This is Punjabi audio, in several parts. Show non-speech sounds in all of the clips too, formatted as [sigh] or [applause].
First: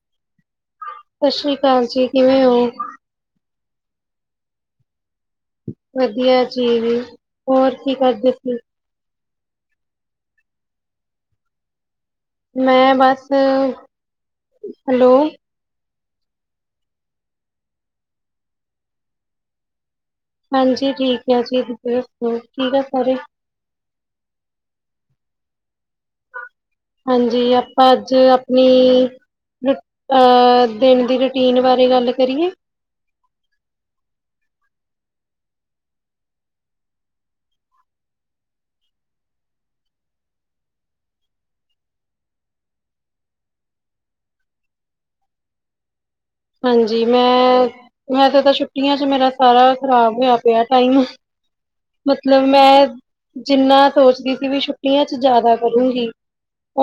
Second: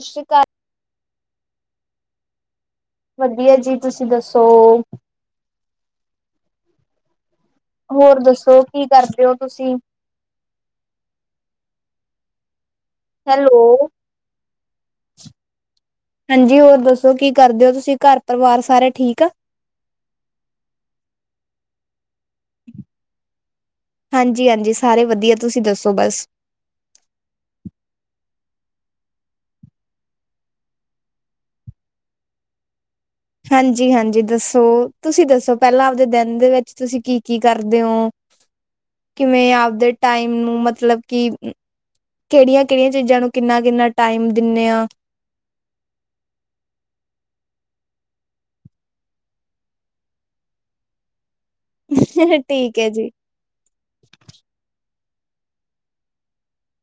ਸਤਿ ਸ਼੍ਰੀ ਕਾਲ ਸਤਿ ਸ਼੍ਰੀ ਅਕਾਲ ਜੀ ਕਿਵੇਂ ਔਂ? ਵਧੀਆ ਜੀ, ਤੁਸੀਂ ਦੱਸੋ। ਵਧੀਆ ਜੀਵੇ ਹੋਰ ਦੱਸੋ ਕੀ ਕਰਦੇ ਹੋ ਤੁਸੀਂ ਮੈਂ ਬਸ ਹੈਲੋ ਹਾਂਜੀ ਹੋਰ ਦੱਸੋ ਕੀ ਕਰਦੇ ਹੋ ਤੁਸੀਂ ਘਰ ਪਰਿਵਾਰ ਸਾਰੇ ਠੀਕ ਆ। ਹਾਂਜੀ ਠੀਕ ਆ ਜੀ ਸੁਣਾ [unintelligible] ਠੀਕ ਆ ਸਾਰੇ ਹਾਂਜੀ-ਹਾਂਜੀ ਸਾਰੇ ਵਧੀਆ ਤੁਸੀਂ ਦੱਸੋ ਬਸ ਹਾਂਜੀ ਆਪਾਂ ਅੱਜ ਆਪਣੀ ਅ ਦਿਨ ਦੀ ਰੂਟੀਨ ਬਾਰੇ ਗੱਲ ਕਰੀਏ। ਹਾਂਜੀ-ਹਾਂਜੀ ਦੱਸੋ ਤੁਸੀਂ ਦੱਸੋ ਪਹਿਲਾਂ ਆਪਦੇ ਦਿਨ ਦੇ ਵਿੱਚ ਤੁਸੀਂ ਕੀ-ਕੀ ਕਰਦੇ ਹੋ। ਕਿਵੇਂ ਆਪਦੇ ਟਾਈਮ ਨੂੰ ਮਤਲਬ ਕਿ ਕੇੜੀਆਂ-ਕੇੜੀਆਂ ਚੀਜ਼ਾਂ ਨੂੰ ਕਿੰਨਾ-ਕਿੰਨਾ ਟਾਈਮ ਦਿੰਨੇ ਆ। ਹਾਂਜੀ ਮੈਂ ਮੈਂ ਤੇ ਤ ਛੁੱਟੀਆਂ 'ਚ ਮੇਰਾ ਸਾਰਾ ਖ਼ਰਾਬ ਹੋਇਆ ਪਿਆ ਟਾਈਮ ਮਤਲਬ ਠੀਕ ਮੈਂ ਹੈ ਜੀ ਜਿੰਨਾ ਸੋਚਦੀ ਸੀ ਵੀ ਛੁੱਟੀਆਂ 'ਚ ਜਾਦਾ ਕਰੂੰਗੀ।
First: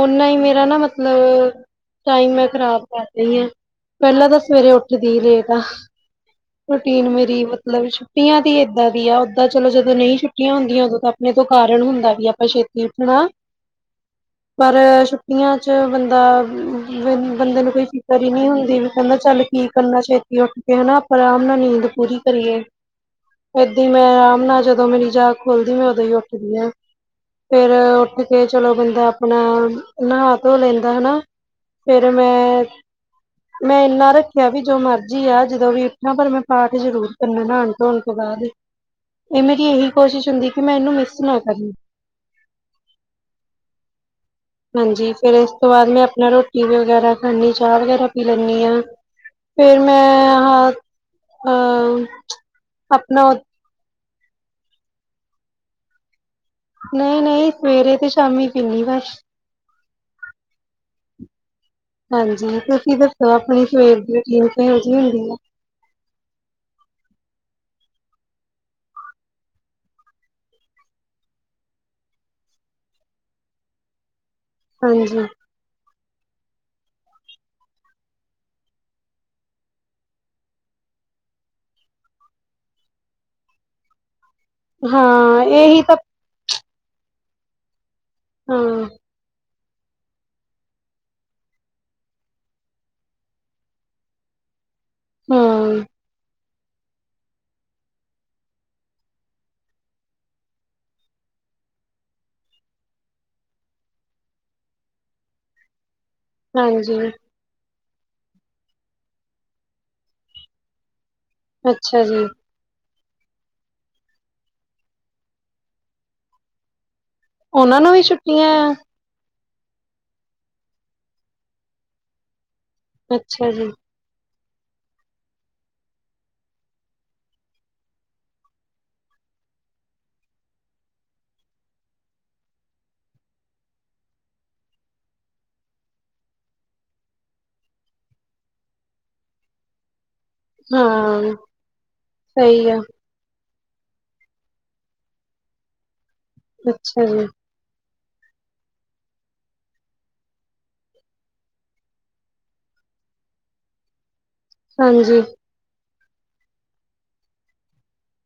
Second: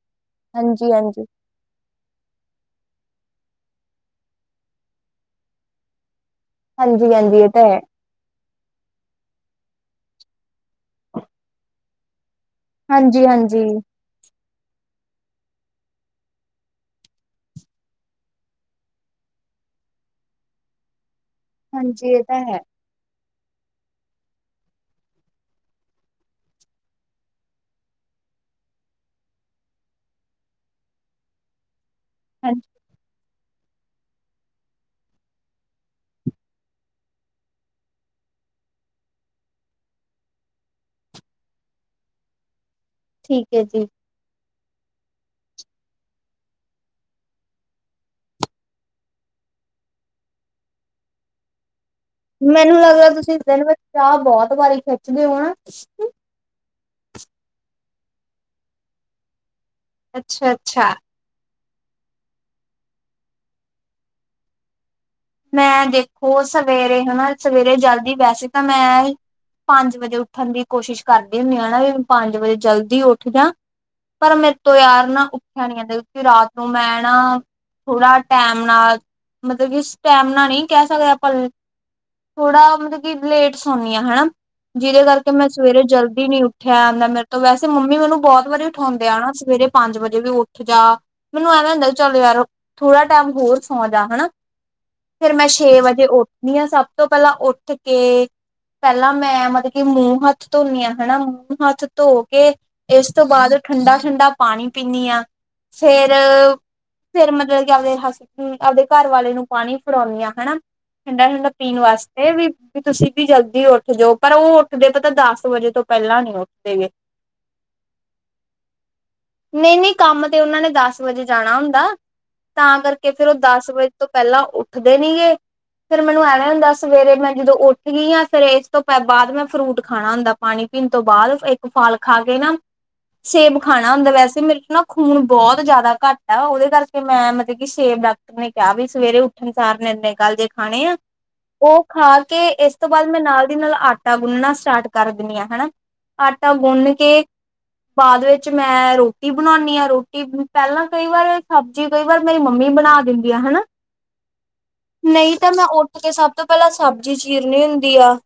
ਓਨਾ ਹੀ ਮੇਰਾ ਨਾ ਹਾਂਜੀ ਹਾਂਜੀ ਮਤਲਬ ਟਾਈਮ ਮੈਂ ਖ਼ਰਾਬ ਕਰ ਰਈ ਆਂ ਪਹਿਲਾਂ ਤਾਂ ਸਵੇਰੇ ਉੱਠਦੀ ਰੇਟ ਆ ਹਾਂਜੀ ਰੂਟੀਨ ਹਾਂਜੀ ਮੇਰੀ ਇਹ ਤਾਂ ਹੈ ਮਤਲਬ ਛੱਟੀਆਂ ਦੀ ਏਦਾਂ ਦੀ ਆ ਓਦਾਂ ਚਲੋ ਜਦੋਂ ਨਈ ਛੁੱਟੀਆਂ ਹੁੰਦੀਆਂ ਉਦੋਂ ਤਾਂ ਆਪਣੇ ਤੋਂ ਕਾਰਨ ਹੁੰਦਾ ਵੀ ਆਪਾਂ ਛੇ ਹਾਂਜੀ ਉਠਣਾ ਹਾਂਜੀ ਪਰ ਛੁੱਟੀਆਂ 'ਚ ਬੰਦਾ ਬੰਦੇ ਨੂੰ ਕੋਈ ਫਿਕਰ ਈ ਨਈ ਹੁੰਦੀ ਵੀ ਕ ਚਲ ਕੀ ਕਰਨਾ ਛੇਤੀ ਉੱਠ ਕੇ ਹਨਾ ਆਪਾਂ ਆਰਾਮ ਨਾਲ ਨੀਂਦ ਹਾਂਜੀ ਪੂਰੀ ਇਹ ਤਾਂ ਹੈ ਕਰੀਏ। ਏਦਾਂ ਮੈਂ ਆਰਾਮ ਨਾਲ ਜਦੋਂ ਮੇਰੀ ਜਾਗ ਖੋਲਦੀ ਮੈਂ ਓਦੋਂ ਹੀ ਉੱਠਦੀ ਹਾਂ। ਫਿਰ ਉੱਠ ਕੇ ਚਲੋ ਬੰਦਾ ਆਪਣਾ ਨਹਾ ਧੋ ਲੈਂਦਾ ਹਨਾ। ਫਿਰ ਹਾਂਜੀ ਮੈਂ-ਮੈਂ ਇੰਨਾ ਰੱਖ ਦੇਖਿਆ ਵੀ ਜੋ ਮਰਜ਼ੀ ਆ ਜਦੋਂ ਵੀ ਉੱਠਾ ਪਰ ਮੈਂ ਪਾਠ ਜ਼ਰੂਰ ਕਰਨਾ ਨਾਣ ਧੋਣ ਤੋਂ ਬਾਦ ਇਨਾ ਮੇਰੀ ਇਹੀ ਕੋਸ਼ਿਸ਼ ਹੁੰਦੀ ਕਿ ਮੈਂ ਇਨੂੰ ਮਿਸ ਨਾ ਕਰਨੀ। ਠੀਕ ਐ ਜੀ। ਹਾਂਜੀ ਫਿਰ ਇਸ ਤੋਂ ਬਾਦ ਮੈਂ ਆਪਣਾ ਰੋਟੀ ਵੀ ਵਗੈਰਾ ਖਾਂਨੀ ਚਾਹ ਵਗੈਰਾ ਪੀ ਲੈਂਣੀ ਆਂ ਫਿਰ ਮੈਂ ਹ ਆਂ ਮੈਨੂੰ ਲੱਗਦਾ ਤੁਸੀਂ ਦਿਨ ਚਾਹ ਬੋਤ ਵਾਰੀ ਖਿੱਚਦੇ ਹੋ ਨਾ। ਨਈ ਨਈ ਸਵੇਰੇ ਤੇ ਸ਼ਾਮੀ ਪੀਣੀ ਬਸ ਅੱਛਾ-ਅੱਛਾ ਹਾਂਜੀ ਤੁਸੀ ਕੀ ਦੱਸੋ ਆਪਣੀ ਸਵੇਰ ਦੀ ਰਟੀਨ ਕਿਹੋ ਜਿਹੀ ਹੁੰਦੀ ਆ। ਮੈਂ ਦੇਖੋ ਸਵੇਰੇ ਹਨਾ ਸਵੇਰੇ ਜਲਦੀ ਵੈਸੇ ਤਾਂ ਮੈਂ ਪੰਜ ਵਜੇ ਉੱਠਣ ਦੀ ਕੋਸ਼ਿਸ਼ ਕਰਦੀ ਹੁੰਨੀ ਆਂ ਵੀ ਪੰਜ ਵਜੇ ਜਲਦੀ ਉੱਠ ਜਾਂ। ਪਰ ਮੈਂ ਤੋ ਯਾਰ ਨਾ ਹਾਂਜੀ ਉੱ ਉਠਿਆ ਨਈ ਜਾਂਦਾ ਕਿਉਂਕਿ ਰਾਤ ਨੂੰ ਮੈਂ ਨਾ ਥੋੜਾ ਟੈਮ ਨਾਲ ਮਤਲਬ ਕਿ ਸ ਟੈਮ ਨਾਲ ਨਈ ਕੈ ਸਕਦੇ ਆਪਾਂ ਥੋੜਾ ਮਤਲਬ ਕਿ ਲੇਟ ਸੌਣੀ ਆਂ ਹਨਾ। ਜਿਦੇ ਕਰਕੇ ਹਾਂ ਮੈਂ ਇਹੀ ਸਵੇਰੇ ਤਾਂ ਜਲਦੀ ਨੀ ਉੱਠ ਠਿਆਰ ਨਾਲ ਮੇਰੇ ਤੋਂ ਵੈਸੇ ਮੰਮੀ ਮੈਨੂੰ ਬੋਤ ਹਾਂ ਵਾਰੀ ਉਠਾਉਂਦੇ ਆ ਹਨਾ ਸਵੇਰੇ ਪੰਜ ਵਜੇ ਵੀ ਉੱਠ ਜਾ ਮੈਨੂੰ ਐਂ ਹੁੰਦਾ ਚਲ ਯਾਰ ਥੋੜਾ ਟਾਈਮ ਹੋਰ ਸੌ ਜਾਂ ਹਨਾ। ਫਿਰ ਮੈਂ ਛੇ ਹਾਂ ਵਜੇ ਉੱਠਦੀ ਹਾਂ ਸਭ ਤੋਂ ਪੈਲਾਂ ਉੱਠ ਕੇ ਪੈਲਾਂ ਮੈਂ ਮਤਲਬ ਕਿ ਮੂੰਹ ਹੱਥ ਧੋਨੀ ਆਂ ਹਨਾ ਮੂੰਹ ਹੱਥ ਧੋ ਕੇ ਇਸ ਤੋਂ ਬਾਦ ਠੰਡਾ-ਠੰਡਾ ਪਾਣੀ ਪੀਣੀ ਆਂ। ਫੇਰ, ਹਾਂਜੀ ਫੇਰ ਮਤਲਬ ਕਿ ਆਪਦੇ ਹਸਬੈਂਡ ਆਪਦੇ ਘਰ ਵਾਲੇ ਨੂੰ ਪਾਣੀ ਫੜਾਉਂਨੀ ਆਂ ਹਨਾ। ਠੰਡਾ ਠੰਡਾ ਪੀਣ ਅੱਛਾ ਜੀ ਵਾਸਤੇ ਵੀ ਵੀ ਤੁਸੀ ਵੀ ਜਲਦੀ ਉੱਠ ਜਓ ਪਰ ਓ ਉੱਠਦੇ ਪਤਾ ਦਸ ਵਜੇ ਤੋਂ ਪੇਲਾਂ ਨੀ ਉੱਠਦੇ ਗੇ। ਓਨਾਂ ਨੂੰ ਵੀ ਛੁੱਟੀਆਂ ਐਂ। ਨੀ ਨੀ ਕੰਮ ਤੇ ਓਨਾਂ ਨੇ ਦਸ ਵਜੇ ਜਾਣਾ ਹੁੰਦਾ, ਤਾਂ ਕਰ ਕੇ ਫੇਰ ਓ ਅੱਛਾ ਦਸ ਜੀ ਵਜੇ ਤੋਂ ਪੈਲਾਂ ਉੱਠਦੇ ਨੀ ਗੇ। ਫੇਰ ਮੈਨੂੰ ਐਵੇਂ ਹੁੰਦਾ ਸਵੇਰੇ ਮੈਂ ਜਦੋਂ ਉੱਠਗੀ ਆਂ ਫੇਰ ਏਸ ਤੋਂ ਪੇ ਬਾਦ ਮੈਂ ਫਰੂਟ ਖਾਣਾ ਹੁੰਦਾ। ਪਾਣੀ ਪੀਨ ਤੋਂ ਬਾਦ ਏਕ ਫਲ ਖਾ ਕੇ ਨਾ ਸੇਬ ਖਾਣਾ ਹੁੰਦਾ। ਵੈਸੇ ਮੇਰੇ ਚ ਨਾ ਖੂਨ ਬੋਤ ਜਾਦਾ ਘੱਟ ਆ, ਓਦੇ ਕਰਕੇ ਮੈਂ ਮਤਲ ਕਿ ਸੇਬ ਡਾਕ ਨੇ ਕੇਆ ਵੀ ਸਵੇਰੇ ਉੱਠਣ ਸਾਰ ਨਿਰਨੇ ਕਾਲਜੇ ਖਾਣੇ ਆ। ਹਾਂ ਓ ਖਾ ਕੇ ਸਹੀ ਏਸ ਆ ਤੋਂ ਬਾਦ ਮੈਂ ਨਾਲ ਦੀ ਨਾਲ ਆਟਾ ਗੁੰਨਣਾ ਸਟਾਰਟ ਕਰ ਦੇਨੀ ਆਂ ਹਨਾ। ਆਟਾ ਗੁੰਨ ਅੱਛਾ ਕੇ ਜੀ ਬਾਦ ਵਿੱਚ ਮੈਂ ਰੋਟੀ ਬਣਾਉਨੀ ਆਂ। ਰੋਟੀ ਪੈਲਾਂ ਕਈ ਵਾਰ ਸਬ ਜੀ ਕਈ ਵਾਰ ਮੇਰੀ ਮੰਮੀ ਬਣਾ ਦੇਂਦੀ ਆ ਹਨਾ। ਹਾਂਜੀ। ਤੇ ਮੈਂ ਓਠ ਕੇ ਸਭ ਤੋਂ ਪੇਲਾਂ ਸਬਜੀ ਚੀਰਨੀ ਹੁੰਦੀ ਆ।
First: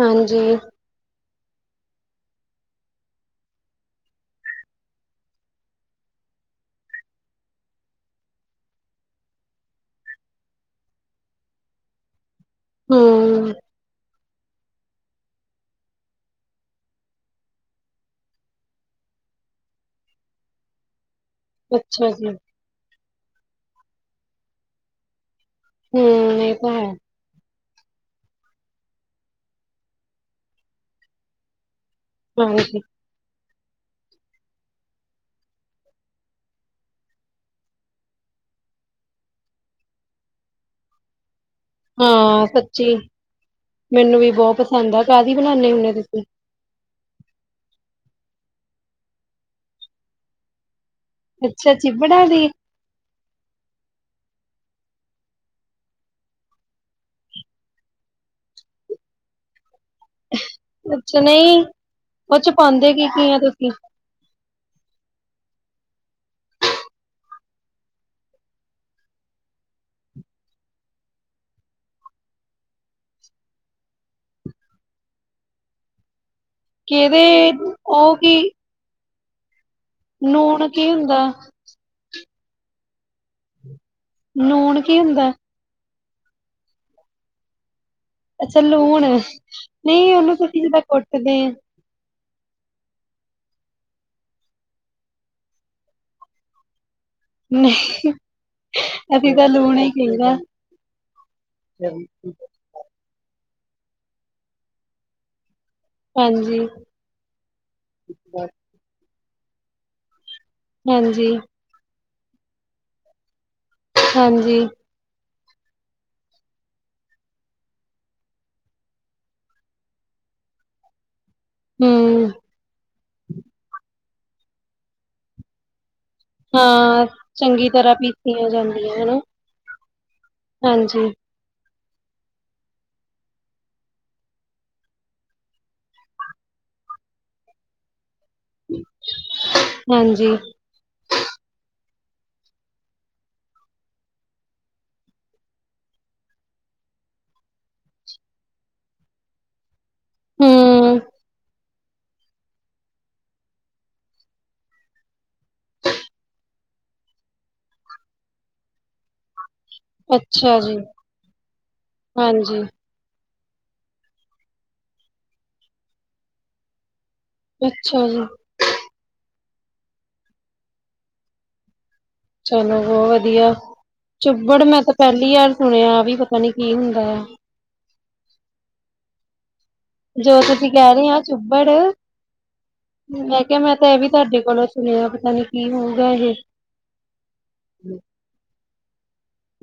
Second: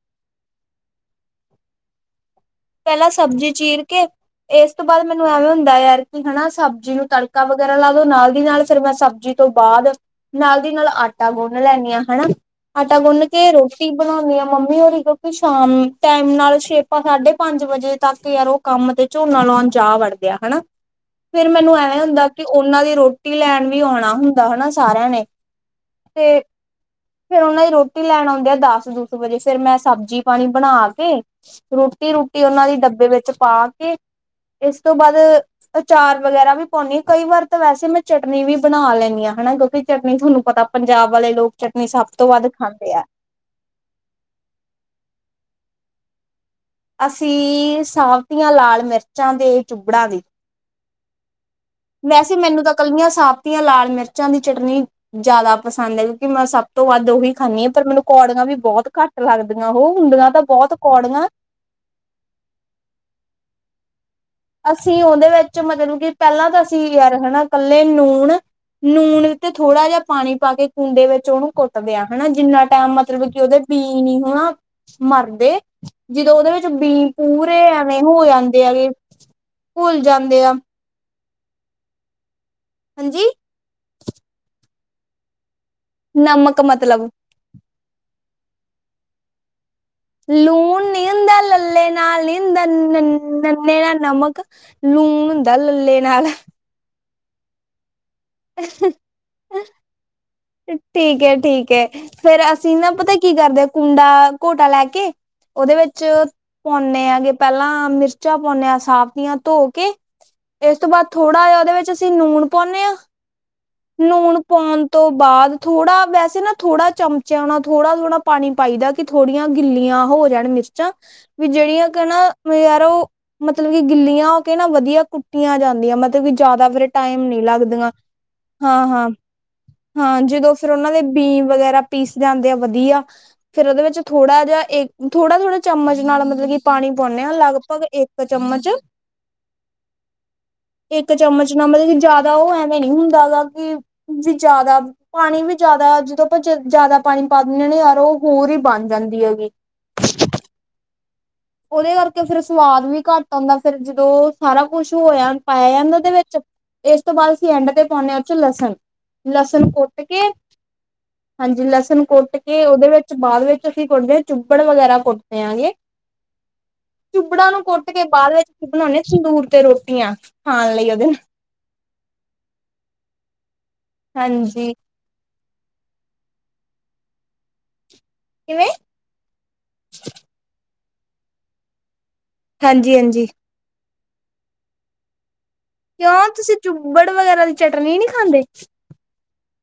ਹਾਂਜੀ। ਪੈਲਾਂ ਸਬਜੀ ਚੀਰ ਕੇ। ਏਸ ਤੋਂ ਬਾਦ ਮੈਨੂੰ ਐਵੇਂ ਹੁੰਦਾ ਯਾਰ ਕਿ ਹਨਾ ਸਬਜੀ ਨੂੰ ਤੜਕਾ ਵਗੈਰਾ ਲਾ ਦੋ। ਨਾਲ ਦੀ ਨਾਲ ਫੇਰ ਮੈਂ ਸਬਜੀ ਤੋਂ ਬਾਦ ਨਾਲ ਦੀ ਨਾਲ ਆਟਾ ਗੁਨ ਲੈਨੀ ਆਂ ਹੈਨਾ। ਆਟਾ ਗੁੰਨ ਹਮ ਕੇ ਰੋਟੀ ਬਣਾਉਨੀ ਆ ਮੰਮੀ ਹੋਰੀ ਕਿਉਂਕਿ ਸ਼ਾਮ ਟੈਮ ਨਾਲ ਸ਼ੇਪਾ ਸਾਡੇ ਪੰਜ ਵਜੇ ਤੱਕ ਯਾਰ ਓ ਕੰਮ ਤੇ ਝੋਨਾ ਲਾਉਣ ਜਾ ਵੜਦੇ ਆ ਹਨਾ। ਫਿਰ ਮੈਨੂੰ ਐਵੇਂ ਅੱਛਾ ਹੁੰਦਾ ਜੀ ਕਿ ਓਨਾਂ ਦੀ ਰੋਟੀ ਲੈਣ ਵੀ ਆਉਣਾ ਹੁੰਦਾ ਹਨਾ ਸਾਰੇਆਂ ਨੇ। ਹੂੰ। ਤੇ ਏ ਤਾਂ ਹੈ। ਫੇਰ ਓਨਾ ਦੀ ਰੋਟੀ ਲੈਣ ਆਉਂਦੇ ਆ ਦਸ ਦੁਸ ਵਜੇ। ਫੇਰ ਮੈਂ ਸਬਜੀ ਪਾਣੀ ਬਣਾ ਕੇ ਰੋਟੀ ਰੂਟੀ ਓਨਾਂ ਦੀ ਹਾਂਜੀ ਡੱਬੇ ਵਿੱਚ ਪਾ ਕੇ ਏਸ ਤੋਂ ਬਾਦ ਅਚਾਰ ਵਗੈਰਾ ਵੀ ਪਾਉਨੀ। ਕਈ ਵਾਰ ਤਾਂ ਵੈਸੇ ਮੈਂ ਚਟਨੀ ਵੀ ਬਣਾ ਲੈਂਨੀ ਆਂ ਹਨਾ ਕਿਉਂਕਿ ਚਟਨੀ ਥੋਨੂੰ ਪਤਾ ਪੰਜਾਬ ਵਾਲੇ ਲੋਕ ਚਟਨੀ ਸਭ ਤੋਂ ਹਾਂ ਵੱਧ ਸੱਚੀ, ਖਾਂਦੇ ਆ ਮੈਨੂੰ ਵੀ ਬੋ ਪਸੰਦ ਆ। ਕਾਦੀ ਬਣਾਉਨੇ ਹੁੰਨੇ ਤੁਸੀ? ਅਸੀ ਸਾਵਤੀਆਂ ਲਾਲ ਮਿਰਚਾਂ ਦੇ ਚੁੱਬੜਾਂ ਦੀ। ਅੱਛਾ ਜੀ। ਵੈਸੇ ਮੈਨੂੰ ਤਾਂ ਕੱਲੀਆਂ ਸਾਬਤੀਆਂ ਲਾਲ ਮਿਰਚਾਂ ਦੀ ਚਟਨੀ ਜਾਦਾ ਪਸੰਦ ਐ ਕਿਉਂਕਿ ਮੈਂ ਸਭ ਤੋਂ ਵੱਧ ਓਹੀ ਖਾਨੀ ਪਰ ਮੈਨੂੰ ਕੌੜੀਆਂ ਵੀ ਬੋਤ ਘੱਟ ਲੱਗਦੀਆ ਓਹ। ਹੁੰਦੀਆਂ ਤਾਂ ਬੋਤ ਕੌੜੀਆਂ। ਓਚ ਪਾਂਦੇ ਕੀ ਕੀ ਆਂ ਤੁਸੀ? ਅਸੀ ਓਦੇ ਵੇਚ ਮਤਲਬ ਕਿ ਪੈਲਾਂ ਤਾਂ ਅਸੀ ਯਾਰ ਹਨਾ ਕੱਲੇ ਨੂਣ ਨੂਣ ਤੇ ਥੋੜਾ ਜਾ ਪਾਣੀ ਪਾ ਕੇ ਕੂੰਡੇ ਵਿੱਚ ਓਨੂੰ ਕੁੱਟ ਦੇਆ ਹੈਨਾ ਜਿੰਨਾ ਟਾਈਮ ਮਤਲਬ ਕਿ ਓਦੇ ਪੀ ਣੀ ਹੋਣਾ ਮਰਦੇ ਜਦੋਂ ਓਦੇ ਵਿੱਚ ਬੀ ਕਿਹਦੇ ਪੂਰੇ ਐਵੇਂ ਉਹ ਹੋ ਕੀ ਜਾਂਦੇ ਹੈਗੇ। ਭੁੱਲ ਜਾਂਦੇ ਆ ਨੂਣ ਕੀ ਹੁੰਦਾ? ਹਾਂਜੀ। ਨੂਣ ਕੀ ਹੁੰਦਾ ਐ? ਨਮਕ ਮਤਲਬ। ਅੱਛਾ ਲੂਣ। ਨਹੀਂ ਉਹਨੂੰ ਤੁਸੀਂ ਜਿੱਦਾਂ ਲੂਣ ਨੀ ਹੁੰਦਾ ਕੁੱਟਦੇ ਆ ਲੱਲੇ ਨਾਲ ਨੀ ਹੁੰਦਾ। ਨਨ ਨੰਨੇ ਨਾਲ ਨਮਕ ਲੂਣ ਹੁੰਦਾ ਲੱਲੇ ਨਾਲ। ਨਹੀਂ [unintelligible] ਅਸੀਂ ਤਾਂ ਲੂਣ ਈ ਕਈਦਾ। ਠੀਕ ਹੈ ਠੀਕ ਹੈ ਫੇਰ ਅ ਅਸੀਂ ਨਾ ਪਤਾ ਕੀ ਕਰਦੇ ਆ ਕੂਡਾ ਘੋਟਾ ਲੈ ਕੇ, ਉਹਦੇ ਵਿੱਚ ਹਾਂਜੀ ਪਾਉਂਨੇ ਆ ਗੇ। ਪਹਿਲਾਂ ਮਿਰਚਾਂ ਪਾਉਂਨੇ ਆ ਸਾਵਤੀਆਂ ਧੋ ਕੇ, ਇਸ ਤੋਂ ਬਾਅਦ ਹਾਂਜੀ ਥੋੜਾ ਜਾ ਉਹਦੇ ਵਿੱਚ ਅਸੀਂ ਨੂਣ ਪਾਉਂਨੇ ਆ, ਨੂਣ ਹਾਂਜੀ ਪਾਉਣ ਤੋਂ ਬਾਅਦ ਥੋੜਾ ਵੈਸੇ ਨਾ ਥੋੜਾ ਚਮਚਿਆਂ ਨਾਲ ਥੋੜਾ-ਥੋੜਾ ਪਾਣੀ ਪਾਈ ਦਾ। ਕਿ ਥੋੜੀਆਂ ਗਿੱਲੀਆਂ ਹੋ ਜਾਣ ਮਿਰਚਾਂ। ਵੀ ਜਿਹੜੀਆਂ ਕ ਹਮ ਨਾ ਯਾਰ ਉਹ, ਮਤਲਬ ਕਿ ਗਿੱਲੀਆਂ ਹੋ ਕੇ ਨਾ ਵਧੀਆ ਕੁੱਟੀਆਂ ਜਾਂਦੀਆਂ ਮ ਜਿਆਦਾ ਫੇਰ ਹਾਂ ਟਾਈਮ ਨੀ ਚੰਗੀ ਲੱਗਦੀਆਂ। [unintelligible] ਹਾਂ-ਹਾਂ, ਹਨਾ ਹਾਂ ਜਦੋਂ ਫਿਰ ਉਹਨਾਂ ਹਾਂਜੀ ਦੇ ਬੀ ਵਗੈਰਾ ਪੀਸ ਜਾਂਦੇ ਆ ਵਧੀਆ ਫਿਰ ਉਹਦੇ ਵਿੱਚ ਥੋੜਾ ਜਿਹਾ ਥੋੜਾ-ਥੋੜਾ ਚਮਚ ਨਾਲ ਮਤਲਬ ਕਿ ਪਾਣੀ ਪਾਉਂਦੇ ਹਾਂ ਲਗਭਗ ਇੱਕ ਚਮਚ। ਹਾਂਜੀ ਇੱਕ ਚਮਚ ਨਾ ਮਤਲਬ ਕਿ ਜਿਆਦਾ ਉਹ ਐਵੇਂ ਨੀ ਹੁੰਦਾ ਗਾ ਕਿ ਵੀ ਜਿਆਦਾ ਪਾਣੀ ਵੀ ਜ਼ਿਆਦਾ ਜਦੋਂ ਆਪਾਂ ਜ਼ਿਆਦਾ ਪਾਣੀ ਪਾ ਦਿੰਨੇ ਆ ਨਾ ਯਾਰ ਉਹ ਹੋਰ ਹੀ ਬਣ ਜਾਂਦੀ ਹੈਗੀ। ਹੂੰ ਉਹਦੇ ਕਰਕੇ ਫਿਰ ਸਵਾਦ ਵੀ ਘੱਟ ਆਂਦਾ ਫਿਰ ਜਦੋਂ ਸਾਰਾ ਕੁਛ ਹੋਇਆ ਪਾਇਆ ਜਾਂਦੇ ਉਹਦੇ ਵਿੱਚ ਇਸ ਤੋਂ ਬਾਅਦ ਅਸੀਂ ਐਂਡ ਤੇ ਪਾਉਂਨੇ ਆ ਉਹ 'ਚ ਲਸਣ। ਲਸਣ ਕੁੱਟ ਕੇ, ਅੱਛਾ ਜੀ ਹਾਂਜੀ ਲਸਣ ਕੁੱਟ ਹਾਂਜੀ ਕੇ ਉਹਦੇ ਵਿੱ ਚ ਬਾਅਦ ਵਿੱਚ ਅਸੀਂ ਕੁੱਟਦੇ ਹਾਂ ਚਿੱਬੜ ਵਗੈਰਾ ਕੁੱਟਦੇ ਆ ਗੇ। ਚੁਬੜਾ ਨੂੰ ਕੁੱਟ ਕੇ ਅੱਛਾ ਜੀ ਬਾਅਦ ਵਿੱਚ ਬਣਾਉਂਣੇ ਸੰਦੂਰ ਤੇ ਰੋਟੀਆਂ ਖਾਣ ਲਈ ਉਹਦੇ ਨਾਲ। ਚਲੋ ਬਹੁਤ ਵਧੀਆ, ਚੁੱਬੜ ਹਾਂਜੀ ਮੈਂ ਤਾਂ ਪਹਿਲੀ ਵਾਰ ਸੁਣਿਆ ਵੀ ਪਤਾ ਨੀ ਕੀ ਹੁੰਦਾ ਆ। ਕਿਵੇਂ ਜੋ ਤੁਸੀਂ ਕਹਿ ਰਹੇ ਆ ਚੁੱਬੜ। ਹਾਂਜੀ-ਹਾਂਜੀ। ਮੈਂ ਕਿਆ ਮੈਂ ਤਾਂ ਇਹ ਵੀ ਤੁਹਾਡੇ ਕੋਲ ਸੁਣਿਆ ਪਤਾ ਨੀ। ਕੀ ਹੋਊਗਾ ਕਿਉਂ ਇਹ ਤੁਸੀਂ ਚੁੱਬੜ ਵਗੈਰਾ ਦੀ ਚਟਨੀ ਨੀ ਖਾਂਦੇ?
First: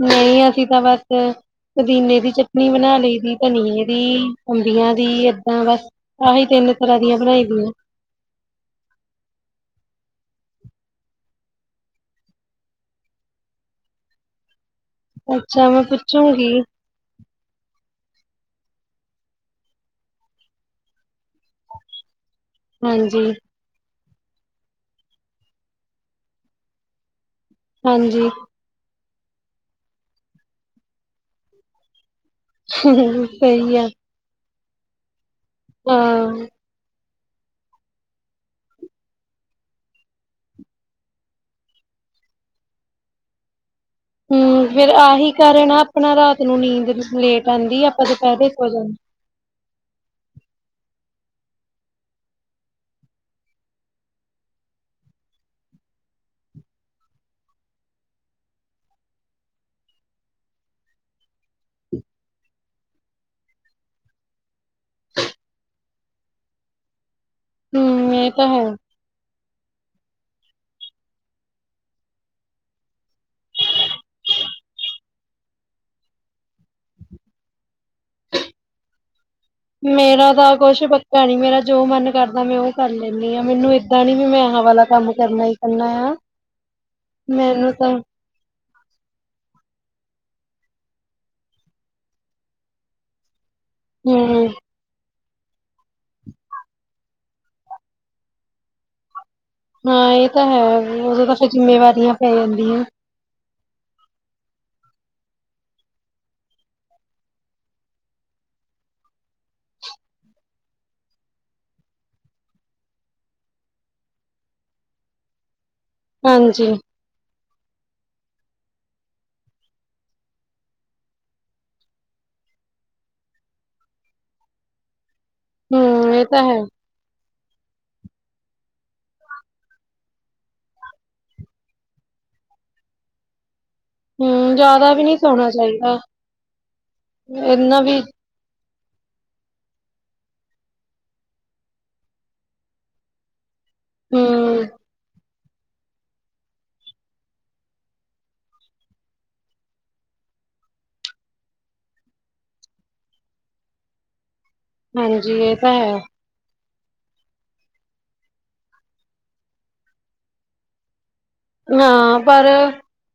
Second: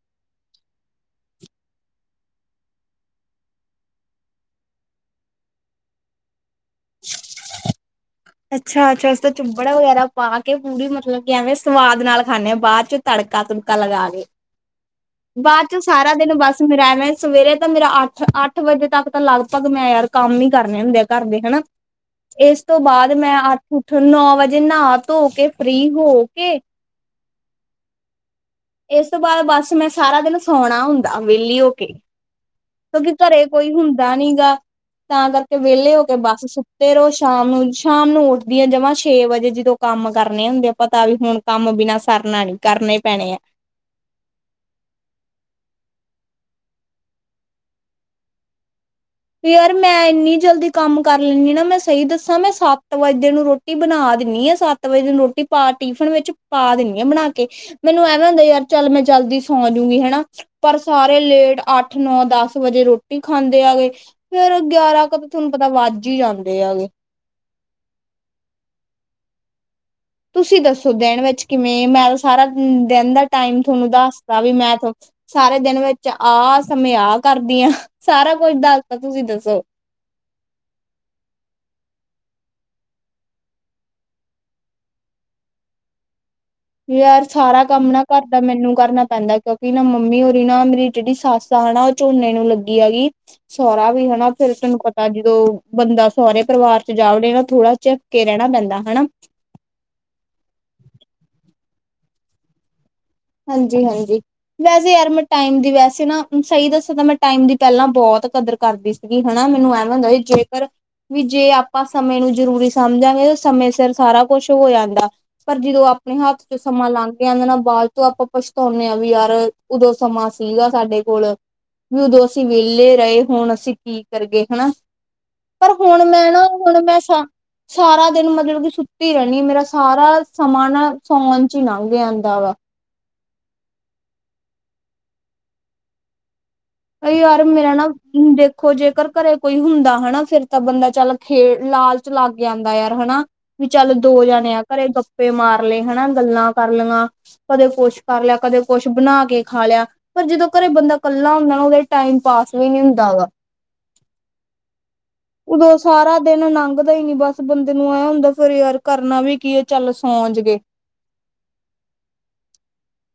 ਨਹੀਂ ਅਸੀਂ ਤਾਂ ਬਸ ਪੁਦੀਨੇ ਦੀ ਚਟਨੀ ਬਣਾ ਲਈ ਦੀ, ਧਨੀਏ ਦੀ, ਅੰਬੀਆਂ ਦੀ ਏਦਾਂ ਬਸ। ਆਹੀ ਤਿੰਨ ਤਰ੍ਹਾਂ ਦੀਆਂ ਬਣਾਈ ਦੀਆਂ। ਅੱਛਾ-ਅੱਛਾ ਉਸ ਤੋਂ ਚੁੱਬੜਾ ਵਗੈਰਾ ਪਾ ਕੇ ਪੂਰੀ ਮਤਲਬ ਕਿ ਐਵੇਂ ਸਵਾਦ ਨਾਲ ਖਾਂਨੇ ਆ ਬਾਦ ਚ ਤੜਕਾ-ਤੁੜਕਾ ਲਗਾ ਕੇ। [inaudible] ਬਾਅਦ ਅੱਛਾ ਚੋਂ ਮੈਂ ਸਾਰਾ ਦਿਨ ਪੁੱਛੂਗੀ ਬਸ ਮੇਰਾ ਮੈਂ- ਸਵੇਰੇ ਤਾਂ ਮੇਰਾ ਅੱਠ-ਅੱਠ ਵਜੇ ਤੱਕ ਤਾਂ ਲਗਭਗ ਮੈਂ ਯਾਰ ਕੰਮ ਹੀ ਕਰਨੇ ਹੁੰਦੇ ਆ ਘਰ ਦੇ ਹਨਾ। ਇਸ ਤੋਂ ਬਾਅਦ ਹਾਂਜੀ ਮੈਂ ਅੱਠ ਉੱਠ ਨੌ ਵਜੇ ਨਹਾ ਧੋ ਕੇ ਫ੍ਰਰੀ ਹੋ ਕੇ ਹਾਂਜੀ। ਇਸ ਤੋਂ ਬਾਅਦ ਬਸ ਮੈਂ ਸਾਰਾ ਦਿਨ ਸੌਣਾ ਹੁੰਦਾ ਵਿਹਲੀ ਹੋ ਕੇ। ਕਿਉਂਕਿ ਘਰੇ ਕੋਈ ਸਹੀ ਆ ਹੁੰਦਾ ਨੀ ਗਾ, ਤਾਂ ਕਰਕੇ ਵਿਹਲੇ ਹੋ ਕੇ ਬੱਸ ਹਾਂ। ਫੇਰ ਉਹ ਸ਼ਾਮ ਨੂੰ ਸ਼ਾਮ ਨੂੰ ਉੱਠਦੀ ਆਂ ਜਮਾਂ ਛੇ ਵਜੇ ਜਦੋਂ ਕੰਮ ਕਰਨੇ ਹੁੰਦੇ ਆ ਪਤਾ ਵੀ ਹੁਣ ਕੰਮ ਬਿਨਾਂ ਸਰਨਾ ਨੀ ਕਰਨੇ ਪੈਣੇ ਐ। ਹੂੰ ਫਿਰ ਆਹੀ ਕਾਰਨ ਆ ਆਪਣਾ ਰਾਤ ਨੂੰ ਨੀਂਦ ਲੇਟ ਆਂਦੀ ਆ ਆਪਾਂ ਦੁਪਹਿਰੇ ਸੋ ਜਾਂਦੇ। ਯਾਰ ਮੈਂ ਇੰਨੀ ਜਲਦੀ ਕੰਮ ਕਰ ਲੈਂਨੀ ਹ ਨਾ, ਮੈਂ ਸਹੀ ਦੱਸਾਂ ਮੈਂ ਸੱਤ ਵੱਜੇ ਨੂੰ ਰੋਟੀ ਰੋਟੀ ਬਣਾ ਦਿੰਨੀ ਆ ਸੱਤ ਵਜੇ ਦਿਨ ਰੋਟੀ ਪਾ ਟਿਫਨ ਵਿੱਚ ਪਾ ਦੇਨੀ ਆ ਬਣਾ ਕੇ। ਮੈਨੂੰ ਐਵੇਂ ਹੁੰਦਾ ਯਾਰ ਚੱਲ ਮੈਂ ਜਲਦੀ ਸੌ ਜੂਗੀ ਹਨਾ। ਪਰ ਸਾਰੇ ਲੇਟ ਅੱਠ, ਨੌ, ਦਸ ਵਜੇ ਰੋਟੀ ਖਾਂਦੇ ਆ ਗੇ। ਫੇਰ ਗਿਆਰਾਂ ਕ ਤਾਂ ਤੁਹਾਨੂੰ ਪਤਾ ਵੱਜ ਹੀ ਜਾਂਦੇ ਆਗੇ। ਹੁੰ, ਇਹ ਤਾਂ ਹੈ। ਤੁਸੀਂ ਦੱਸੋ ਦਿਨ ਵਿੱਚ ਕਿਵੇਂ ਮੈਂ ਸਾਰਾ ਦਿਨ ਦਾ ਟਾਈਮ ਤੁਹਾਨੂੰ ਦੱਸਦਾ ਵੀ ਮੈਂ ਸਾਰੇ ਦਿਨ ਵਿੱਚ ਆ ਸਮੇਂ ਆਹ ਕਰਦੀ ਆ, ਸਾਰਾ ਕੁਛ ਦੱਸਦਾ ਤੁਸੀਂ ਦੱਸੋ। ਮੇਰਾ ਤਾਂ ਕੁਛ ਪੱਕਾ ਨੀ ਮੇਰਾ ਜੋ ਮਨ ਕਰਦਾ ਮੈਂ ਉਹ ਕਰ ਲੈਂਨੀ ਹਾਂ ਮੈਨੂੰ ਏਦਾਂ ਨੀ ਵੀ ਮੈਂ ਹਾਂ ਵਾਲਾ ਕੰਮ ਕਰਨਾ ਈ ਕਰਨਾ ਆ। ਯਾਰ ਸਾਰਾ ਮੈਨੂੰ ਕੰਮ ਤਾਂ ਨਾ ਕਰ ਤਾਂ ਮੈਨੂੰ ਕਰਨਾ ਪੈਂਦਾ ਕਿਉਂਕਿ ਨਾ ਮੰਮੀ ਊਰੀ ਨਾ ਮੇਰੀ ਜਿਹੜੀ ਸੱਸ ਆ ਨਾ ਉਹ ਝੋਨੇ ਨੂੰ ਲੱਗੀ ਹੈਗੀ। ਸਹਰਾ ਵੀ ਹਨਾ ਹੂੰ ਫਿਰ ਤਹਾਨੂੰ ਪਤਾ ਜਦੋਂ ਬੰਦਾ ਸਹੁਰੇ ਪਰਿਵਾਰ ਚ ਜਾ ਉੇ ਨਾ ਥੋੜਾ ਚਝੱਕ ਕੇ ਰਹਿਣਾ ਪੈਂਦਾ ਹਨਾ। ਹਾਂ ਇਹ ਤਾਂ ਹੈ ਉਹੋਂ ਤਾਂ ਫਿਰ ਜਿੰਮੇਵਾਰੀਆਂ ਪੈ ਜਾਂਦੀਆਂ। ਹਾਂਜੀ-ਹਾਂਜੀ। ਵੈਸੇ ਯਾਰ ਮੈਂ ਟਾਈਮ ਦੀ ਵੈਸੇ ਨਾ ਸਹੀ ਦੱਸਾਂ ਤਾਂ ਮੈਂ ਟਾਈਮ ਦੀ ਪਹਿਲਾਂ ਬਹੁਤ ਕਦਰ ਕਰਦੀ ਸੀ। ਹਨਾ ਮੈਨੂੰ ਐਮ ਹੁੰਦਾ ਜੇਕਰ ਵੀ ਜੇ ਆਪਾਂ ਸਮੇਂ ਨੂੰ ਜਰੂਰੀ ਸਮਝਾਂਗੇ ਤਾਂ ਸਮੇਂ ਸਿਰ ਸਾਰਾ ਕੁਛ ਹੋ ਜਾਂਦਾ। ਪਰ ਜਦੋਂ ਆਪਣੇ ਹੱਥ ਚੋਂ ਹਾਂਜੀ ਸਮਾਂ ਲੰਘ ਗਿਆ ਜਾਂਦੇ ਨਾ ਬਾਲ ਤੋਂ ਆਪਾਂ ਪਛਤਾਉਂਦੇ ਹਾਂ ਵੀ ਯਾਰ ਉਦੋਂ ਸਮਾਂ ਸੀਗਾ ਸਾਡੇ ਕੋਲ। ਵੀ ਉਦੋਂ ਅਸੀਂ ਵਿਹਲੇ ਰਹੇ ਹੁਣ ਅਸੀਂ ਕੀ ਕਰੀਏ ਹਨਾ। ਪਰ ਹੁਣ ਹੂੰ ਇਹ ਮੈਂ ਤਾਂ ਨਾ ਹੈ ਹੁਣ ਮੈਂ ਸ ਸਾਰਾ ਦਿਨ ਮਤਲਬ ਕਿ ਸੁੱਤੀ ਰਹਿਣੀ ਆ ਮੇਰਾ ਸਾਰਾ ਸਮਾਂ ਨਾ ਸੌਣ ਚ ਹੀ ਲੰਘ ਜਾਂਦਾ ਵਾ। ਹੂੰ, ਜਾਦਾ ਵੀ ਨਹੀਂ ਸੋਣਾ ਚਾਹੀਦਾ ਐ। ਊ ਯਾਰ ਮੇਰਾ ਨਾ [unintelligible] ਦੇਖੋ ਜੇਕਰ ਕਰੇ ਕੋਈ ਹੁੰਦਾ ਹਨਾ ਫੇਰ ਤਾਂ ਬੰਦਾ ਚੱਲ ਖੇਡ ਲਾਲਚ ਲੱਗ ਜਾਂਂਦਾ ਯਾਰ ਹਨਾ। ਵੀ ਚੱਲ ਦੋ ਜਾਣੇ ਆ ਹੂੰ ਕਰੇ ਗੱਪੇ ਮਾਰ ਲਏ ਹਨਾ ਗੱਲਾਂ ਕਰ ਲਈਆਂ। ਕਦੇ ਕੁਛ ਕਰ ਲਿਆ ਕਦੇ ਕੁਛ ਬਣਾ ਕੇ ਖਾ ਲਿਆ, ਪਰ ਜਦੋਂ ਕਰੇ ਬੰਦਾ ਕੱਲਾ ਹੁੰਦਾ। ਉਹਦੇ ਟਾਈਮ ਪਾਸ ਵੀ ਨੀ ਹੁੰਦਾ ਐ ਗਾ, ਹਾਂਜੀ ਇਹ ਤਾਂ ਉਦੋਂ ਹੈ। ਸਾਰਾ ਦਿਨ ਲੰਘਦਾ ਹੀ ਨੀ ਬਸ ਬੰਦੇ ਨੂੰ ਐ ਹੁੰਦਾ ਫੇਰ ਯਾਰ ਕਰਨਾ ਵੀ ਕੀ ਚੱਲ ਸੋ ਜੀਏ। ਹਾਂ, ਪਰ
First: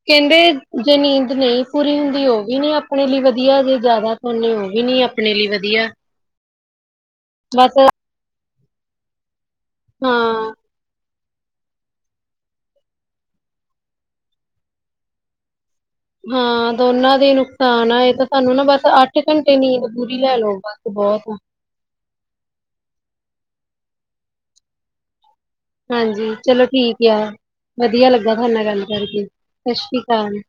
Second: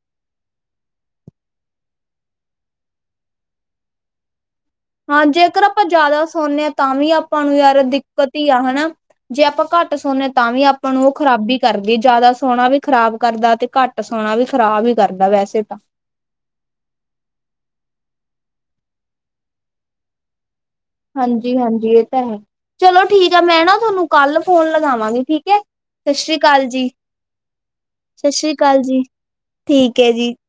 ਕਹਿੰਦੇ ਜੇ ਨੀਂਦ ਨਹੀਂ ਪੂਰੀ ਹੁੰਦੀ ਉਹ ਵੀ ਨੀ ਆਪਣੇ ਲਈ ਵਧੀਆ ਜੇ ਜ਼ਿਆਦਾ ਨੇ ਉਹ ਵੀ ਨੀ ਹਾਂ, ਆਪਣੇ ਲਈ ਜੇਕਰ ਆਪਾਂ ਵਧੀਆ ਜਾਦਾ ਸੋਨੇ ਹਾਂ ਤਾਂ ਵੀ ਆਪਾਂ ਨੂੰ ਬਸ ਯਾਰ ਦਿੱਕਤ ਹੀ ਆ ਹਨਾ ਜੇ ਆਪਾਂ ਘੱਟ ਹਾਂ ਸੌਦੇ ਹ ਤਾਂ ਵੀ ਆਪਾਂ ਆਪਾਂ ਨੂੰ ਉਹ ਖ਼ਰਾਬੀ ਕਰਦੀ ਜ਼ਿਆਦਾ ਸੋਣਾ ਵੀ ਖ਼ਰਾਬ ਕਰਦਾ ਤੇ, ਕੱਟ ਸੋਣਾ ਵੀ ਖ਼ਰਾਬ ਹੀ ਕਰਦਾ ਵੈਸੇ ਤਾਂ। ਹਾਂ ਦੋਨਾਂ ਦੇ ਨੁਕਸਾਨ ਆ ਇਹ ਤਾਂ ਸਾਨੂੰ ਨਾ ਬਸ ਅੱਠ ਘੰਟੇ ਨੀਂਦ ਪੂਰੀ ਲੈ ਲੋ। ਹਾਂਜੀ-ਹਾਂਜੀ, ਇਹ ਤਾਂ ਹੈ ਚਲੋ ਠੀਕ ਆ ਮੈਂ ਨਾ ਤੁਹਾਨੂੰ ਕੱਲ ਫੋਨ ਲਗਾਵਾਂਗੀ ਠੀਕ ਐ। ਸਤਿ ਹਾਂਜੀ ਸ੍ਰੀ ਚਲੋ ਅਕਾਲ, ਜੀ ਠੀਕ ਆ ਵਧੀਆ ਸਤਿ ਲੱਗਾ ਤੁਹਾਡੇ ਸ੍ਰੀ ਨਾਲ ਅਕਾਲ ਗੱਲ ਜੀ ਕਰਕੇ ਸਤਿ ਸ੍ਰੀ ਠੀਕ ਐ ਜੀ। ਅਕਾਲ